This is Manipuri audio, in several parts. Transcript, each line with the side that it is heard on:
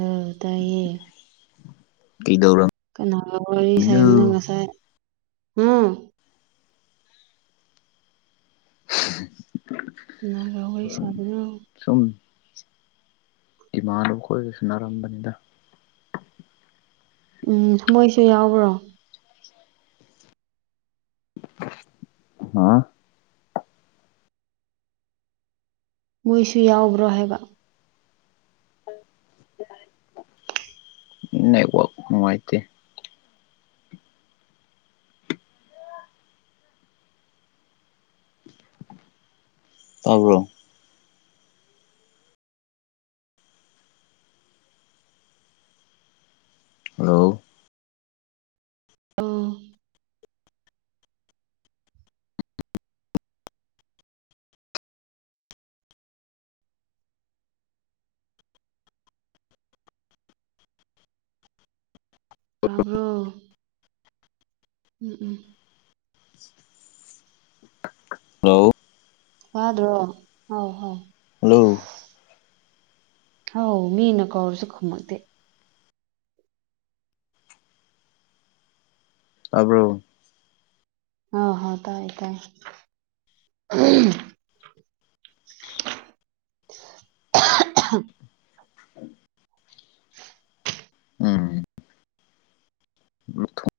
right: ꯑ ꯇꯌꯦ
left: ꯀꯗꯧꯔ
right: ꯀꯅꯥꯒ ꯋꯥꯔꯤ ꯁꯥꯏꯅꯣ ꯉꯁꯥꯏ ꯍꯥ ꯀꯅꯥꯒ ꯋꯥꯔꯤ ꯁꯥꯗꯨꯅꯣ
left: ꯁꯨꯝ ꯏꯃꯥꯟꯅꯕ ꯈꯣꯏꯒꯁꯟꯅꯔꯝꯕꯅꯤꯅ
right: ꯎꯝ ꯃꯣꯏꯁꯨ ꯌꯥꯎꯕ꯭ꯔꯣ
left: ꯍꯥ
right: ꯃꯣꯏꯁꯨ ꯌꯥꯎꯕ꯭ꯔꯣ ꯍꯥꯏꯕ
left: ꯅꯦꯠꯋꯔꯛ ꯅꯨꯡꯉꯥꯏꯇꯦ ꯇꯥꯕ꯭ꯔꯣ ꯍꯜꯂꯣ
right: ꯑꯥ ꯇꯥꯕ꯭ꯔꯣ ꯎꯝ ꯎꯝ
left: ꯍꯜꯂꯣ
right: ꯇꯥꯗꯔꯣ ꯍꯥꯎ ꯍꯥꯎ
left: ꯍꯜꯂꯣ
right: ꯍꯥꯎ ꯃꯤꯅ ꯀꯧꯔꯁꯨ ꯈꯨꯝꯃꯛꯇꯦ
left: ꯇꯥꯕ꯭ꯔꯣ
right: ꯍ ꯍꯣ ꯇꯥꯏꯌꯦ ꯇꯥꯏ
left: ꯎꯝ ꯎꯝ ꯃ꯭ꯔꯊꯣ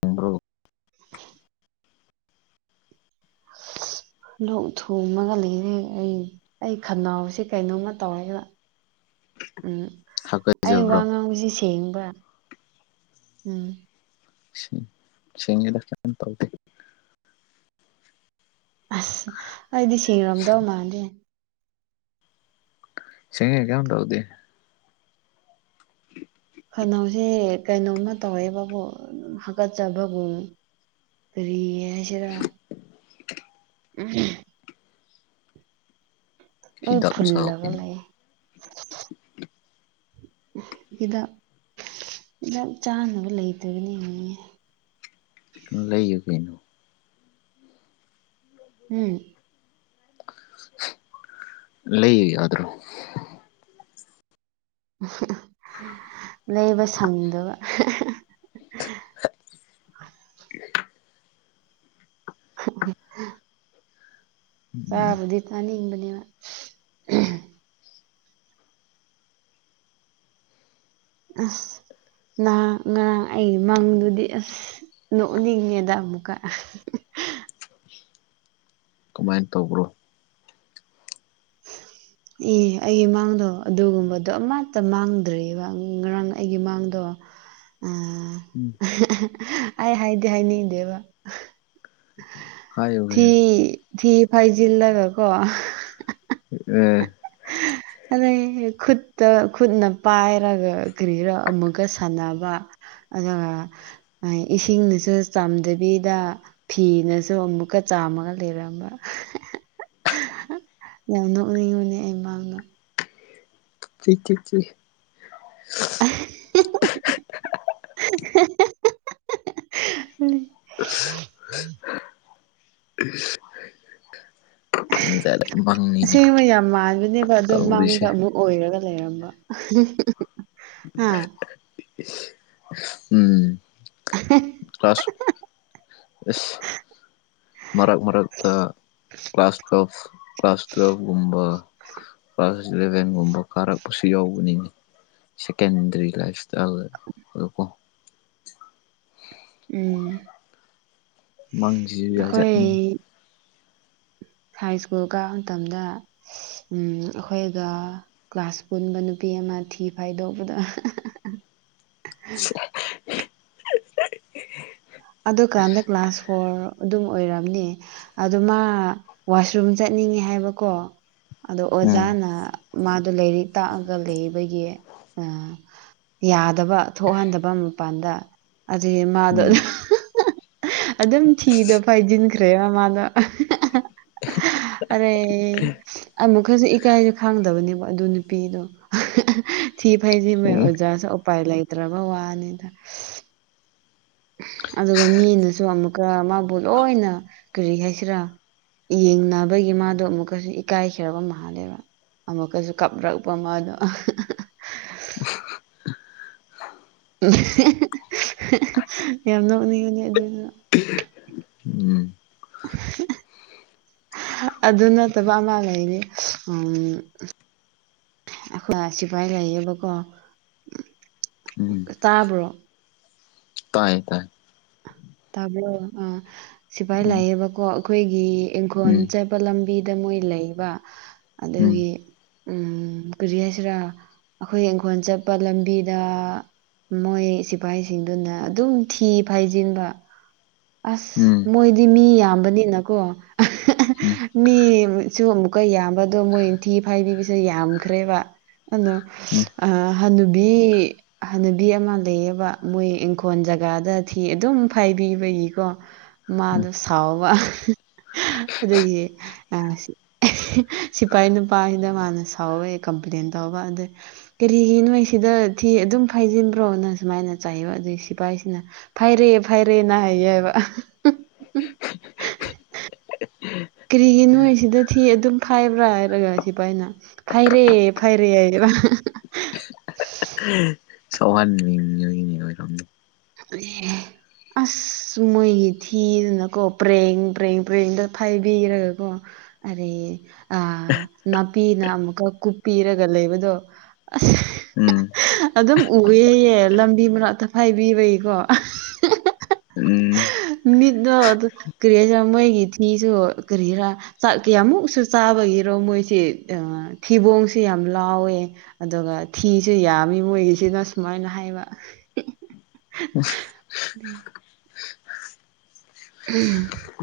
left: [unintelligible]
right: ꯂꯣꯛ ꯊꯨꯡꯉꯒꯒ ꯂꯩꯔꯦ ꯑꯩ ꯑꯩ ꯈꯅꯥꯎꯁꯦ ꯀꯩꯅꯣꯝꯃ ꯇꯧꯔꯦꯕ ꯎꯝ ꯑꯩ ꯋꯥ
left: ꯍꯥꯀꯠꯆꯕ꯭ꯔꯣ
right: ꯉꯥꯡꯕꯁꯤ ꯁꯦꯡꯕ꯭ꯔ ꯎꯝ
left: ꯁꯦꯡꯉꯤꯗ ꯀꯦꯝ ꯇꯧꯗꯦ
right: ꯑꯁ ꯑꯩꯗꯤ ꯁꯦꯡꯉꯝꯗꯧ ꯃꯥꯟꯗꯦ
left: ꯁꯦꯡꯉꯦ ꯀꯌꯦꯝ ꯇꯧꯗꯦ
right: ꯈꯅꯥꯎꯁꯤ ꯀꯩꯅꯣꯝꯃ ꯇꯧꯋꯦꯕꯀꯣ ꯍꯀꯠꯆꯕꯒꯨꯝ ꯀꯔꯤ ꯍꯥꯏꯁꯤꯔ ꯎꯝ ꯂꯣꯏ
left: ꯍꯤꯗꯥꯛ ꯆꯥꯎ
right: ꯐꯨꯜꯂꯒ
left: ꯀꯩꯅꯣ
right: ꯂꯩ ꯍꯤꯗꯥꯛ ꯍꯤꯗꯥꯛ ꯆꯥꯅꯕ ꯂꯩꯇꯕꯅꯦꯌꯦ
left: ꯂꯩꯌꯨ ꯀꯩꯅꯣ
right: ꯎꯝ
left: ꯂꯩ ꯌꯥꯗ꯭ꯔꯣ
right: ꯂꯩꯕ ꯁꯪꯗꯕ
left: ꯍꯥ ꯑ
right: ꯍꯨꯝ ꯍꯨꯝ
left: ꯎꯝ
right: ꯆꯥꯕꯗꯤ ꯆꯥꯅꯤꯡꯕꯅꯦꯕ ꯑꯁ ꯉꯔꯥꯡ ꯑꯩ ꯃꯪꯗꯨꯗꯤ ꯑꯁ ꯅꯣꯛꯅꯤꯡꯉꯦꯗ ꯑꯃꯨꯛꯀ
left: ꯀꯃꯥꯏꯅ ꯇꯧꯕ꯭ꯔꯣ ꯍ
right: ꯑꯦ ꯑꯩꯒꯤ ꯃꯥꯡꯗꯣ ꯑꯗꯨꯒꯨꯝꯕꯗꯣ ꯑꯃꯠꯇ ꯃꯥꯡꯗ꯭ꯔꯤꯑꯕ ꯉꯔꯥꯡ ꯑꯩꯒꯤ ꯃꯥꯡꯗꯣ ꯎꯝ
left: ꯎꯝ
right: ꯑꯩ ꯍꯥꯏꯗꯤ ꯍꯥꯏꯅꯤꯡꯗꯦꯕ
left: ꯍꯥꯏꯌꯨ
right: ꯊꯤ
left: ꯀꯩꯅꯣ
right: ꯊꯤ ꯐꯥꯏꯖꯤꯜꯂꯒꯀꯣ
left: ꯑꯥ
right: ꯑꯗꯩ ꯈꯨꯠꯇ ꯈꯨꯠꯅ ꯄꯥꯏꯔꯒ ꯀꯔꯤꯔꯥ ꯑꯃꯨꯛꯀꯥ ꯁꯥꯟꯅꯕ ꯑꯗꯨꯒꯥ ꯏꯁꯤꯡꯅꯁꯨ ꯆꯝꯗꯕꯤꯗꯥ ꯐꯤꯅꯁꯨ ꯑꯃꯨꯛꯀꯥ ꯆꯥꯝꯃꯒ ꯂꯩꯔꯝꯕ ꯌꯥꯝ ꯅꯣꯛꯅꯤꯡꯉꯕꯅꯦ ꯑꯩ ꯃꯥꯡꯅꯣ
left: [unintelligible]
right: [unintelligible]
left: [unintelligible] ꯖꯠ ꯃꯪꯅꯤꯅꯦ
right: ꯑꯁꯤꯡꯕ ꯌꯥꯝ ꯃꯥꯟꯕꯅꯦꯕ ꯑꯗꯣ ꯃꯥꯡꯗ
left: ꯇꯧꯔꯤꯁꯦ
right: ꯑꯃꯨꯛ ꯑꯣꯏꯔꯒ ꯂꯩꯔꯝꯕ ꯍꯥ
left: ꯎꯝ ꯀ꯭ꯂꯥꯁ ꯏꯁ ꯃꯔꯛ ꯃꯔꯛꯇ ꯀ꯭ꯂꯥꯁ ꯇꯨꯋꯦꯜꯐ ꯀ꯭ꯂꯥꯁ ꯇꯨꯋꯦꯜꯐ ꯒꯨꯝꯕ ꯀ꯭ꯂꯥꯁ ꯏꯂꯦꯚꯦꯟꯒꯨꯝꯕ ꯀꯥꯔꯛꯄꯁꯨ ꯌꯥꯎꯕꯅꯤꯅ‌ꯦ ꯁꯦꯀꯦꯟꯗꯔꯤ ꯂꯥꯏꯐ ꯏꯁꯇꯥꯏꯜ ꯑꯗꯨꯒ ꯀꯣ
right: ꯎꯝ
left: ꯃꯥꯡꯁꯤꯖꯨ ꯖꯥꯠ
right: ꯑꯩꯈꯣꯏ
left: ꯖꯥꯠꯅꯤ
right: ꯍꯥꯏ ꯁ꯭ꯀꯨꯜ ꯀꯥꯕ ꯃꯇꯝꯗ ꯑꯩꯈꯣꯏꯒ ꯀ꯭ꯂꯥꯁ ꯄꯨꯟꯕ ꯅꯨꯄꯤ ꯑꯃ ꯊꯤ ꯐꯥꯏꯗꯣꯛꯄꯗ
left: [unintelligible]
right: ꯑꯗꯨꯀꯥꯟꯗ ꯀ꯭ꯂꯥꯁ ꯐꯣꯔ ꯑꯗꯨꯝ ꯑꯣꯏꯔꯝꯅꯤ ꯑꯗꯨ ꯃꯥ ꯋꯥꯁꯔꯨꯝ ꯆꯠꯅꯤꯡꯉꯤ ꯍꯥꯏꯕꯀꯣ ꯑꯗꯣ
left: ꯎꯝ
right: ꯑꯣꯖꯥꯅ ꯃꯥꯗꯣ ꯂꯥꯏꯔꯤꯛ ꯇꯥꯛꯑꯒ ꯂꯩꯕꯒꯤ ꯑꯥ ꯌꯥꯗꯕ ꯊꯣꯛꯍꯟꯗꯕ ꯃꯄꯥꯟꯗ ꯑꯗꯨꯗꯤ ꯃꯥꯗꯣ ꯑꯥ
left: ꯎꯝ
right: ꯑꯗꯨꯝ ꯊꯤꯗꯣ ꯐꯥꯏꯖꯤꯟꯈ꯭ꯔꯦꯕ ꯃꯥꯗꯣ ꯑꯔꯩ ꯑꯃꯨꯛꯀꯁꯨ ꯏꯀꯥꯏꯕ ꯈꯪꯗꯕꯅꯦꯕ ꯑꯗꯨ ꯅꯨꯄꯤꯗꯣ ꯊꯤ ꯐꯥꯏꯖꯤꯟꯕꯩ
left: ꯎꯝ
right: ꯑꯣꯖꯥꯁꯨ ꯎꯄꯥꯏ ꯂꯩꯇ꯭ꯔꯕ ꯋꯥꯅꯤꯗꯥ ꯑꯗꯨꯒ ꯃꯤꯅꯁꯨ ꯑꯃꯨꯛꯀꯥ ꯃꯥꯕꯨ ꯂꯣꯏꯅ ꯀꯔꯤ ꯍꯥꯏꯁꯤꯔꯥ ꯌꯦꯡꯅꯕꯒꯤ ꯃꯥꯗꯣ ꯑꯃꯨꯛꯀꯥꯁꯨ ꯏꯀꯥꯏꯈꯔꯥꯕ ꯃꯥꯜꯂꯦꯕ ꯑꯃꯨꯛꯀꯥꯖꯨ ꯀꯥꯞꯔꯛꯄ ꯃꯥꯗꯣ ꯌꯥꯝ ꯅꯣꯛꯅꯤꯡꯉꯦ ꯑꯗꯨꯒꯤ
left: ꯎꯝ
right: [unintelligible] ꯑꯗꯨ ꯅꯠꯇꯕ ꯑꯃ ꯂꯩꯅꯤ ꯎꯝ ꯑꯩꯈꯣꯏ ꯁꯤꯐꯥꯏ ꯂꯩꯌꯦꯕꯀꯣ ꯇꯥꯕ꯭ꯔꯣ
left: ꯇꯥꯏꯌꯦ ꯇꯥꯏ
right: ꯇꯥꯕꯔꯣ ꯑꯥ ꯁꯤꯐꯥꯏ
left: ꯎꯝ
right: ꯂꯥꯛꯑꯦꯕꯀꯣ ꯑꯩꯈꯣꯏꯒꯤ ꯏꯪꯈꯣꯜ
left: ꯎꯝ
right: ꯆꯠ ꯄ ꯂꯝꯕꯤꯗ ꯃꯣꯏ ꯂꯩꯕ
left: ꯎꯝ
right: ꯑꯗꯨꯒꯤ ꯎꯝ ꯀꯔꯤ ꯍꯥꯏꯁꯤꯔꯥ ꯑꯩꯈꯣꯏ ꯏꯪꯈꯣꯜ ꯆꯠꯄ ꯂꯝꯕꯤꯗ ꯃꯣꯏ ꯁꯤꯐꯥꯏꯁꯤꯡꯗꯨꯅ ꯑꯗꯨꯝ ꯊꯤ ꯐꯥꯏꯖꯤꯟꯕ ꯑꯁ
left: ꯎꯝ
right: ꯃꯣꯏꯗꯤ ꯃꯤ ꯌꯥꯝꯕꯅꯤꯅꯀꯣ
left: ꯎꯝ
right: ꯃꯤꯁꯨ ꯑꯃꯨꯛꯀꯥ ꯌꯥꯝꯕꯗꯣ ꯃꯣꯏꯊꯤ ꯐꯥꯏꯕꯤꯕꯁꯨ ꯌꯥꯝꯈ꯭ꯔꯦꯕ ꯑꯅꯣ
left: ꯎꯝ ꯎꯝ
right: ꯑꯥ ꯍꯅꯨꯕꯤ ꯍꯅꯨꯕꯤ ꯑꯃ ꯂꯩꯌꯦꯕ ꯃꯣꯏ ꯏꯪꯈꯣꯜ ꯖꯒꯥꯗ ꯊꯤ ꯑꯗꯨꯝ ꯐꯥꯏꯕꯤꯕꯒꯤꯀꯣ ꯃꯥꯗꯣ ꯁꯥꯎꯕ ꯑꯗꯨꯒꯤ ꯑꯥ ꯁꯤ ꯁꯤꯐꯥꯏ ꯅꯨꯄꯥꯁꯤꯅ ꯃꯥꯅ ꯁꯥꯎꯋꯦ ꯀꯝꯄ꯭ꯂꯦꯟ ꯇꯧꯕ ꯑꯗꯩ ꯀꯔꯤꯒꯤ ꯅꯣꯏ ꯁꯤꯗ ꯊꯤ ꯑꯗꯨꯝ ꯐꯥꯏꯖꯤꯟꯕ꯭ꯔꯣꯅ ꯁꯨꯃꯥꯏꯅ ꯆꯥꯏꯕ ꯑꯗꯨꯒꯤ ꯁꯤꯐꯥꯏꯁꯤꯅ ꯐꯥꯏꯔ‍ꯦ ꯐꯥꯏꯔꯦ ꯅ ꯍꯥꯏꯌꯦꯕ ꯌꯥꯎꯕ ꯑꯍ ꯀꯔꯤꯒꯤ ꯅꯣꯏꯁꯤꯗ ꯊꯤ ꯑꯗꯨꯝ ꯈꯥꯏꯕ꯭ꯔꯥ ꯍꯥꯏꯔꯒ ꯁꯤꯐꯥꯏꯅ ꯐꯥꯏꯔꯦ ꯐꯥꯏꯔꯦ ꯍꯥꯏꯒ‌ꯦꯔ
left: ꯁꯧꯍꯟꯅꯤꯡꯉꯏꯅꯤ ꯑꯣꯏꯔꯝꯅꯤ
right: ꯑ ꯑꯁ ꯃꯣꯏꯒꯤ ꯊꯤꯗꯅꯀꯣ ꯄ꯭ꯔꯦꯡ ꯄ꯭ꯔꯦꯡ ꯄ꯭ꯔꯦꯡꯗ ꯐꯥꯏꯕꯤꯔꯒꯀꯣ ꯑꯗꯩ ꯑ ꯅꯥꯄꯤꯅ ꯑꯃꯨꯛꯀ ꯀꯨꯞꯄꯤꯔꯒ ꯂꯩꯕꯗꯣ ꯑꯁ
left: ꯎꯝ
right: ꯑꯗꯨꯝ ꯎꯑꯦꯌꯦ ꯂꯝꯕꯤ ꯃꯅꯥꯛꯇꯐꯥꯏꯕꯤꯕꯒꯤꯀꯣ
left: ꯎꯝ
right: ꯃꯤꯠꯅꯣ ꯑꯗꯨ ꯀꯔꯤ ꯍꯥꯏꯁꯤꯔꯥ ꯃꯣꯏꯒꯤ ꯊꯤꯁꯨ ꯀꯔꯤ ꯍꯥꯏꯔꯥ ꯆꯥꯛ ꯀꯌꯥꯃꯨꯛꯁꯨ ꯆꯥꯕꯒꯤꯔꯣ ꯃꯣꯏꯁꯤ ꯊꯤꯕꯣꯡꯁꯨ ꯌꯥꯝ ꯂꯥꯎꯋꯦ ꯑꯗꯨꯒ ꯊꯤꯁꯨ ꯌꯥꯝꯃꯤ ꯃꯣꯏꯒꯤꯁꯤꯅ ꯁꯨꯃꯥꯏꯅ ꯍꯥꯏꯕ
left: ꯎ [unintelligible]
right: ꯎꯝ [unintelligible]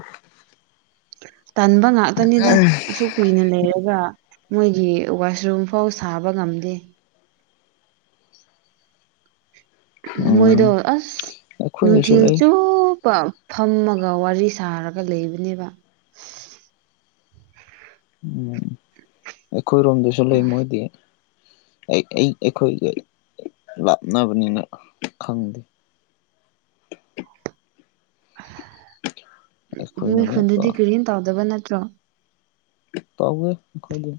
left: [unintelligible]
right: ꯇꯟꯕ ꯉꯥꯛꯇꯅꯤꯗ ꯑꯁꯨꯛ ꯀꯨꯏꯅ ꯂꯩꯔꯒ ꯃꯣꯏꯒꯤ ꯋꯥꯁꯔꯨꯝꯐꯥꯎ ꯁꯥꯕ ꯉꯝꯗꯦ ꯃꯣꯏꯗꯣ
left: ꯎꯝ
right: ꯑꯁ
left: ꯑꯩꯈꯣꯏꯒꯤꯁꯨ
right: ꯅꯨꯊꯤꯜ
left: ꯂꯩ
right: ꯆꯨꯞꯄꯥ ꯐꯝꯃꯒ ꯋꯥꯔꯤ ꯁꯥꯔꯒ ꯂꯩꯕꯅꯦꯕ
left: ꯎꯝ ꯑꯩꯈꯣꯏꯔꯣꯝꯗꯁꯨ ꯂꯩ ꯃꯣꯏꯗꯤ ꯑꯩ ꯑꯩ ꯑꯩꯈꯣꯏꯒ ꯂꯥꯞꯅꯕꯅꯤꯅ ꯈꯪꯗꯦ [unintelligible]
right: ꯎ
left: ꯑꯩꯈꯣꯏꯅ
right: ꯃꯣꯏ
left: ꯑꯃꯨꯛꯀ
right: ꯈꯨꯟꯗꯗꯤ ꯀꯔꯤꯝ ꯇꯧꯗꯕ ꯅꯠꯇ꯭ꯔꯣ
left: ꯇꯕꯨꯏ ꯈꯣꯏꯗ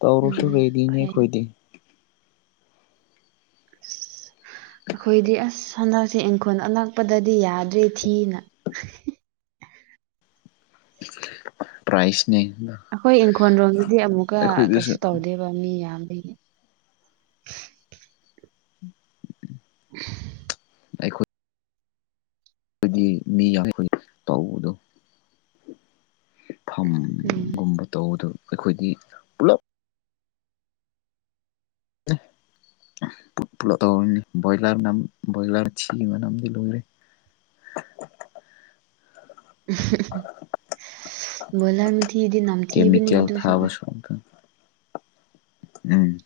left: ꯇꯧꯔꯁ
right: ꯎꯝ
left: ꯑꯦꯗꯤ ꯌꯦ
right: ꯐꯩ
left: ꯍꯣꯏꯗꯤ
right: ꯑꯩꯈꯣꯏꯗꯤ ꯑꯁ ꯍꯟꯗꯛꯁꯦ ꯏꯪꯈꯣꯜ ꯑꯜꯂꯛꯄꯗꯗꯤ ꯌꯥꯗ꯭ꯔꯦ ꯊꯤꯅ
left: ꯄ꯭ꯔꯥꯏꯁꯅꯦ
right: ꯑꯩꯈꯣꯏ ꯏꯪꯈꯣꯜꯔꯣꯝꯗꯗꯤ ꯑꯃꯨꯛꯀ ꯀꯩꯁꯨ ꯇꯧꯗꯦꯕ ꯃꯤ ꯌꯥꯝꯕꯅꯦ
left: ꯀ [unintelligible] ꯑꯩꯈꯣꯏ ꯑꯩꯈꯣꯏꯒꯤ ꯃꯤ ꯌꯥꯝ ꯑꯩꯈꯣꯏ ꯇꯕꯗꯣ
right: ꯎꯝ
left: ꯐꯝꯒꯨꯝꯕ ꯇꯧꯕꯗꯨ ꯑꯩꯈꯣꯏꯗꯤ ꯄꯨꯂꯞ ꯍ [unintelligible] ꯄꯨꯂꯞ ꯇꯔꯤꯅꯤ ꯕꯣꯏꯂꯔꯅ ꯕꯣꯏꯂꯔ ꯁꯤꯕꯅꯝꯗꯤ ꯂꯣꯏꯔꯦ [unintelligible]
right: ꯕꯣꯏꯂꯔ ꯃꯊꯤꯗꯤ ꯅꯝꯊꯤꯕꯅꯦ
left: ꯀꯦꯃꯤꯀꯦꯜ
right: ꯑꯗꯨꯁꯨ
left: ꯊꯥꯕꯁꯨ ꯑꯝꯇ ꯎꯝ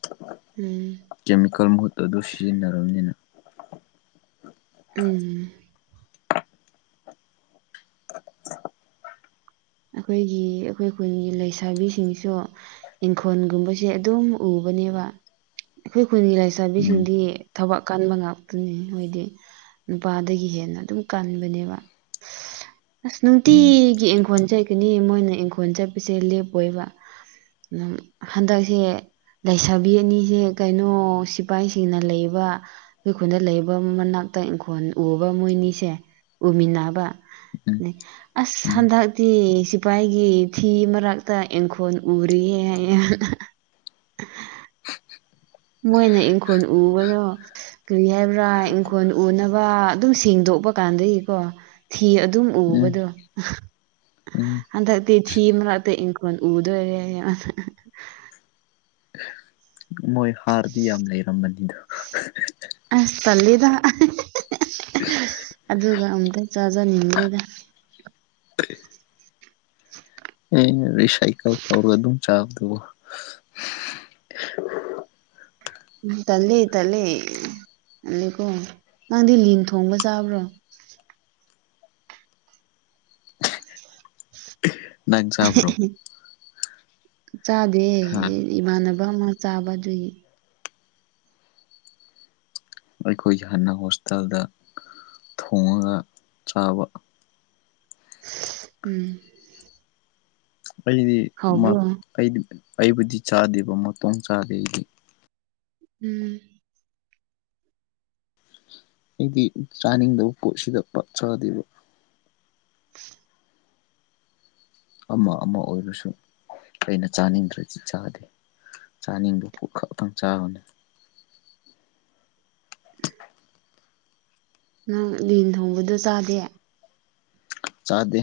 right: ꯎꯝ [unintelligible]
left: ꯀꯦꯃꯤꯀꯦꯜ ꯃꯍꯨꯠꯇ ꯑꯗꯨ ꯁꯤꯖꯤꯟꯅꯔꯕꯅꯤꯅ
right: ꯎꯝ ꯑꯩꯈꯣꯏꯒꯤ ꯑꯩꯈꯣꯏ ꯈꯨꯟꯒꯤ ꯂꯩꯁꯥꯕꯤꯁꯤꯡꯁꯨ ꯏꯪꯈꯣꯜꯒꯨꯝꯕꯁꯦ ꯑꯗꯨꯝ ꯎꯕꯅꯦꯕ ꯑꯩꯈꯣꯏ ꯈꯨꯟꯒꯤ
left: ꯎꯝ
right: ꯂꯩꯥꯏꯁꯥꯕꯤꯁꯤꯡꯗꯤ ꯊꯕꯛ ꯀꯟꯕ ꯉꯥꯛꯇꯅꯤ ꯃꯣꯏꯗꯤ ꯅꯨꯄꯥꯗꯒꯤ ꯍꯦꯟꯅ ꯑꯗꯨꯝ ꯀꯟꯕꯅꯦꯕ ꯑꯁ
left: ꯎꯝ
right: ꯅꯨꯡꯇꯤꯒꯤ ꯏꯡꯈꯣꯟꯜ ꯆꯠꯀꯅꯤ ꯃꯣꯏꯅ ꯏꯪꯈꯣꯜ ꯆꯠꯄꯁꯦ ꯂꯦꯞꯄꯣꯏꯕ ꯑꯗꯨꯝ ꯍꯟꯗꯛꯁꯦ ꯂꯩꯁꯥꯕꯤ ꯑꯅꯤꯁꯦ ꯀꯩꯅꯣ ꯁꯤꯐꯥꯏꯁꯤꯡꯅ ꯂꯩꯕ ꯑꯩꯈꯨꯜꯗ ꯂꯩꯕ ꯃꯅꯥꯛꯇ ꯏꯪꯈꯣꯜ ꯎꯕ ꯃꯣꯏꯅꯤꯁꯦ ꯎꯃꯤꯟꯅꯕ
left: ꯎꯝ
right: ꯑ
left: ꯎꯝ
right: ꯍꯗ ꯁꯤꯐꯥꯏꯒꯤ ꯐꯤ ꯃꯔꯛꯇ ꯏꯪꯈꯣꯜ ꯎꯔꯤꯌꯦꯅ ꯃꯣꯏꯅ ꯏꯪꯈꯣꯜ ꯎꯕꯗꯣ ꯀꯔꯤ ꯍꯥꯏꯕ꯭ꯔꯥ ꯏꯪꯈꯣꯜ ꯎꯅꯕ ꯑꯗꯨꯝ ꯁꯦꯡꯗꯣꯛꯄ ꯀꯥꯟꯗꯒꯤꯀꯣ ꯊꯤ ꯑꯗꯨꯝ
left: ꯎꯝ
right: ꯎꯕꯗꯣ
left: ꯎꯝ
right: ꯑꯗꯗꯤ ꯊꯤꯝ ꯔ ꯑꯇ ꯏꯪꯀ ꯎꯗ ꯑꯣꯏꯔ
left: ꯃꯣꯏ ꯍꯥꯔꯗꯤ ꯌꯥꯝ ꯂꯩꯔꯝꯕꯅꯤꯗ
right: ꯑ ꯇꯂꯗ
left: ꯏꯁ
right: ꯑꯗꯨꯒ ꯑꯃꯨꯛꯇꯪ ꯆꯥꯖꯅꯤꯡꯗ꯭ꯔꯦꯗ
left: ꯑꯩꯅ ꯔꯤꯁꯥꯏꯀꯜ ꯇꯧꯔ ꯑꯗꯨꯝ ꯆꯥꯕꯗꯨꯕ
right: ꯎ ꯇꯜꯂꯦ ꯇꯠꯂꯦ ꯇꯜꯂꯦꯀꯣ ꯅꯪꯗꯤ ꯂꯤꯟ ꯊꯣꯡꯕ ꯆꯥꯕ꯭ꯔꯣ
left: ꯅꯪ ꯆꯕ꯭ꯔꯣ
right: ꯆꯥꯗꯦ
left: ꯍꯥ
right: ꯏꯃꯥꯟꯅꯕ ꯑꯃ ꯆꯥꯕ ꯑꯗꯨꯏ
left: ꯑꯩꯈꯣꯏꯒꯤ ꯍꯥꯟꯅ ꯍꯣꯁꯇꯥꯦꯜꯗ ꯊꯣꯡꯉꯒ ꯆꯥꯕ
right: ꯎꯝ ꯍꯥꯎꯕ꯭ꯔꯣ
left: ꯑꯩꯗꯤꯗꯤ ꯑꯩꯕꯨꯗꯤ ꯆꯥꯗꯦꯕ ꯃꯇꯣꯡ ꯆꯥꯗꯦ ꯑꯩꯗꯤ
right: ꯎꯝ
left: ꯑꯩꯗꯤ ꯆꯥꯅꯤꯡꯗꯕ ꯄꯣꯠꯁꯤꯗ ꯄꯛꯊꯗꯦꯕ ꯑꯃ ꯑꯃ ꯑꯣꯏꯔꯁꯨ ꯑꯩꯅ ꯆꯥꯅꯤꯡꯗ꯭ꯔꯗꯤ ꯆꯥꯗꯦ ꯆꯥꯅꯤꯡꯕ ꯄꯠ ꯈꯛꯇꯪ ꯆꯥꯕꯅꯤ
right: ꯅꯪ ꯂꯤꯟ ꯊꯣꯡꯕꯗꯣ ꯆꯥꯗꯦ
left: ꯆꯥꯗꯦ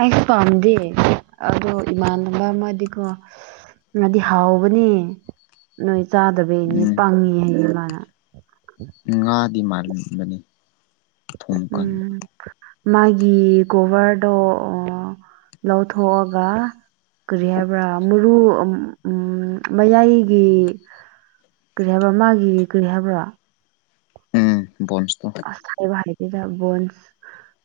right: ꯑꯩꯁꯨ ꯄꯥꯝꯗꯦ ꯑꯗꯣ ꯏꯃꯥꯟꯅꯕ ꯑꯃꯗꯤꯀꯣ ꯉꯗꯤ ꯍꯥꯎꯕꯅꯦ ꯅꯣꯏ ꯆꯥꯗꯕꯩꯅꯦ
left: ꯎꯝ
right: ꯄꯪꯉꯤ ꯍꯥꯏꯌꯦ ꯃꯥꯅ
left: ꯉꯥꯗꯤ ꯃꯟꯕꯅꯤ ꯊꯣꯡ ꯀꯟꯕ
right: ꯎꯝ ꯃꯥꯒꯤ ꯒꯣꯚꯔꯗꯣ ꯂꯧꯊꯣꯛꯑꯒ ꯀꯔꯤ ꯍꯥꯏꯕ꯭ꯔꯥ ꯃꯨꯔꯨ ꯎꯝ ꯃꯌꯥꯏꯒꯤ ꯀꯔꯤ ꯍꯥꯏꯕ꯭ꯔꯣ ꯃꯥꯒꯤ ꯀꯔꯤ ꯍꯥꯏꯕ꯭ꯔꯥ
left: ꯕꯣꯟꯁ
right: ꯑꯁ ꯍꯥꯏꯕ ꯍꯥꯏꯕꯤꯗ ꯕꯣꯟꯁ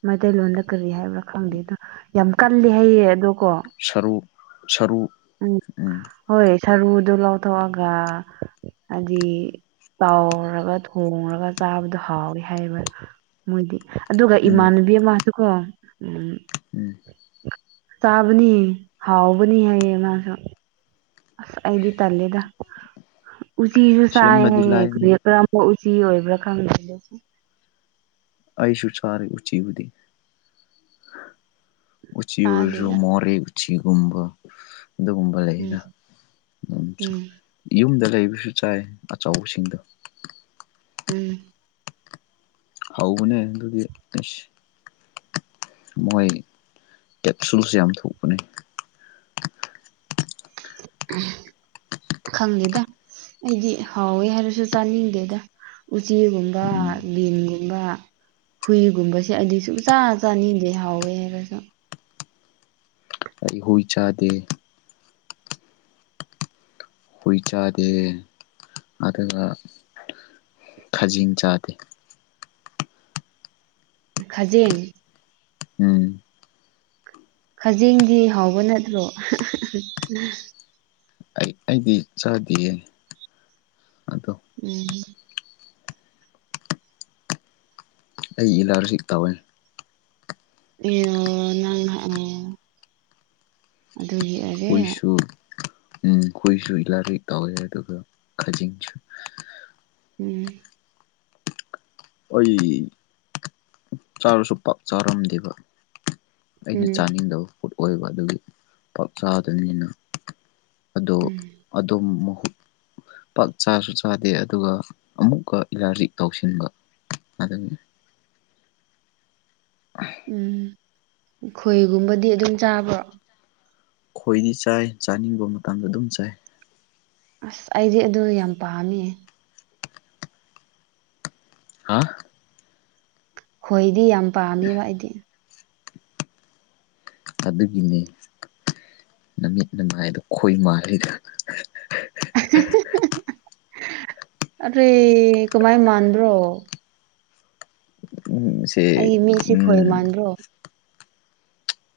right: ꯃꯩꯇꯩꯂꯣꯟꯗ ꯀꯔꯤ ꯍꯥꯏꯕ꯭ꯔꯥ ꯈꯪꯗꯦ ꯑꯗꯣ ꯌꯥꯝ ꯀꯜꯂꯤ ꯍꯥꯏꯌꯦ ꯑꯗꯣ ꯀꯣ
left: ꯁꯔꯨ ꯁꯔꯨ ꯎꯝ
right: ꯍꯣꯏ ꯁꯔꯨꯗꯣ ꯂꯧꯊꯣꯛꯑꯒ ꯍꯥꯏꯗꯤ ꯆꯥꯎꯔꯒ ꯊꯣꯡꯉꯒ ꯆꯥꯕꯗꯣ ꯍꯥꯎꯋꯤ ꯍꯥꯏꯌꯦꯕ ꯃꯣꯏꯗꯤ ꯑꯗꯨꯒ
left: ꯎꯝ
right: ꯏꯃꯥꯟꯅꯕꯤ ꯑꯃꯁꯨꯀꯣ ꯎꯝ
left: ꯎꯝ
right: ꯆꯥꯕꯅꯤ ꯍꯥꯎꯕꯅꯤ ꯍꯥꯏ ꯃꯁꯨ ꯑ ꯑꯩꯗꯤ ꯇꯜꯂꯦꯗ ꯎꯆꯤꯁꯨꯨ ꯁꯥꯏ
left: ꯁꯦꯝꯕꯗꯤ
right: ꯍꯥꯏꯌꯦ
left: ꯂꯥꯏꯕꯅꯤ
right: ꯔꯦꯗ ꯀꯔꯝꯕ ꯎꯆꯤ ꯑꯣꯏꯕ꯭ꯔꯥ ꯈꯪꯗꯦ
left: ꯑꯩꯁꯨ ꯁꯔꯦ ꯎꯎꯆꯤꯕꯨꯗꯤ ꯎꯆꯤ ꯑꯣꯏꯁꯨ
right: ꯆꯥꯗꯦꯗ
left: ꯃꯣꯔꯦ ꯎ ꯎꯆꯤꯒꯨꯝ ꯑꯗꯨꯒꯨꯝ
right: ꯎꯝ
left: ꯂꯩꯅ ꯑꯩꯅ
right: ꯎꯝ
left: ꯎ ꯌꯨꯝꯗ ꯂꯩꯕꯁꯨ ꯆꯥꯏ ꯑꯆꯧꯕꯁꯤꯡꯗꯣ
right: ꯎꯝ
left: ꯍꯧꯕꯅꯦ ꯑꯗꯨꯗꯤ ꯃꯣꯏ ꯀꯦꯠ ꯁꯨꯁ ꯌꯥꯝ ꯊꯣꯛꯄꯅꯦ
right: ꯎ ꯈꯪꯗꯦꯗ ꯑꯩꯗꯤ ꯍꯥꯎꯋꯦ ꯍꯥꯏꯔꯁꯨ ꯆꯥꯅꯤꯡꯗꯦꯗ ꯎꯆꯤꯒꯨꯝꯕ
left: ꯎꯝ
right: ꯂꯤꯟꯒꯨꯝꯕ ꯍꯨꯏꯒꯨꯝꯕꯁꯦ ꯑꯩꯗꯤ ꯁꯨꯡꯆꯥ ꯆꯥꯅꯤꯗꯤ ꯍꯥꯎꯋꯦ ꯍꯥꯏꯔꯁꯨ
left: ꯑꯩ ꯍꯣꯏ ꯆꯗꯦ ꯍꯨꯏ ꯆꯥꯗꯦ ꯑꯗꯨꯒ ꯈꯥꯖꯤꯡ ꯆꯥꯗꯦ
right: ꯈꯖꯤꯡ
left: ꯎꯝ
right: ꯈꯖꯦꯡꯗꯤ ꯍꯥꯎꯕ ꯅꯠꯇ꯭ꯔꯣ
left: ꯑꯩ ꯑꯩꯗꯤ ꯆꯥꯗꯦꯌꯦ ꯑꯗꯣ
right: ꯎꯝ
left: ꯑꯩ ꯑꯦꯂꯥꯔꯖꯤꯛ ꯇꯧꯋꯦ
right: ꯑꯣ ꯑꯗꯨꯒꯤ ꯑꯣꯏꯔꯦ
left: ꯑꯩꯈꯣꯏꯁꯨ ꯎꯝ ꯑꯩꯈꯣꯏꯁꯨ ꯂꯥꯏꯔꯤꯛ ꯇꯧꯋꯦ ꯑꯗꯨꯒ ꯈꯖꯤꯡꯁꯨ
right: ꯎꯝ
left: ꯑꯩ ꯆꯥꯔꯁꯨ ꯄꯥꯛ ꯆꯥꯔꯝꯗꯦꯕ ꯑꯩꯅ
right: ꯎꯝ
left: ꯆꯥꯅꯤꯡꯗꯕ ꯄꯣꯠ ꯑꯣꯏꯕ ꯑꯗꯨꯒꯤ ꯄꯥꯎꯆꯥꯗꯕꯅꯤꯅ ꯑꯗꯣ
right: ꯎꯝ
left: ꯑꯗꯨꯝ ꯄꯥꯛ ꯆꯥꯁꯨ ꯆꯥꯗꯦ ꯑꯗꯨꯒ ꯑꯃꯨꯛꯀ ꯏꯂꯥꯖꯤꯛ ꯇꯧꯁꯤꯟꯕ ꯑꯗꯨꯅꯤ ꯑ
right: ꯎꯝ ꯈꯣꯏꯒꯨꯝꯕꯗꯤ ꯑꯗꯨꯝ ꯆꯥꯕ꯭ꯔꯣ
left: ꯈꯣꯏꯗꯤ ꯆꯥꯏ ꯆꯥꯅꯤꯡꯕ ꯃꯇꯥꯡꯗ ꯑꯗꯨꯝ ꯆꯥꯏ
right: ꯑꯁ ꯑꯩꯗꯤ ꯑꯗꯨꯗꯣ ꯌꯥꯝ ꯄꯥꯝꯃꯦ
left: ꯍꯥ
right: ꯈꯣꯏꯗꯤ ꯌꯥꯝ ꯄꯥꯝꯃꯦꯕ ꯑꯩꯗꯤ
left: ꯑꯗꯨꯒꯤꯅꯦ ꯅꯨꯃꯤꯠ ꯅꯃꯥꯏꯗꯣ ꯈꯣꯏ ꯃꯥꯜꯂꯤꯗꯣ
right: ꯑꯗꯨꯗꯤ ꯀꯃꯥꯏ ꯃꯥꯟꯕ꯭ꯔꯣ
left: ꯎꯝ ꯁꯦ
right: ꯑꯩ ꯃꯤꯠꯁꯤ ꯈꯣꯏ
left: ꯎꯝ
right: ꯃꯟꯕꯔꯣ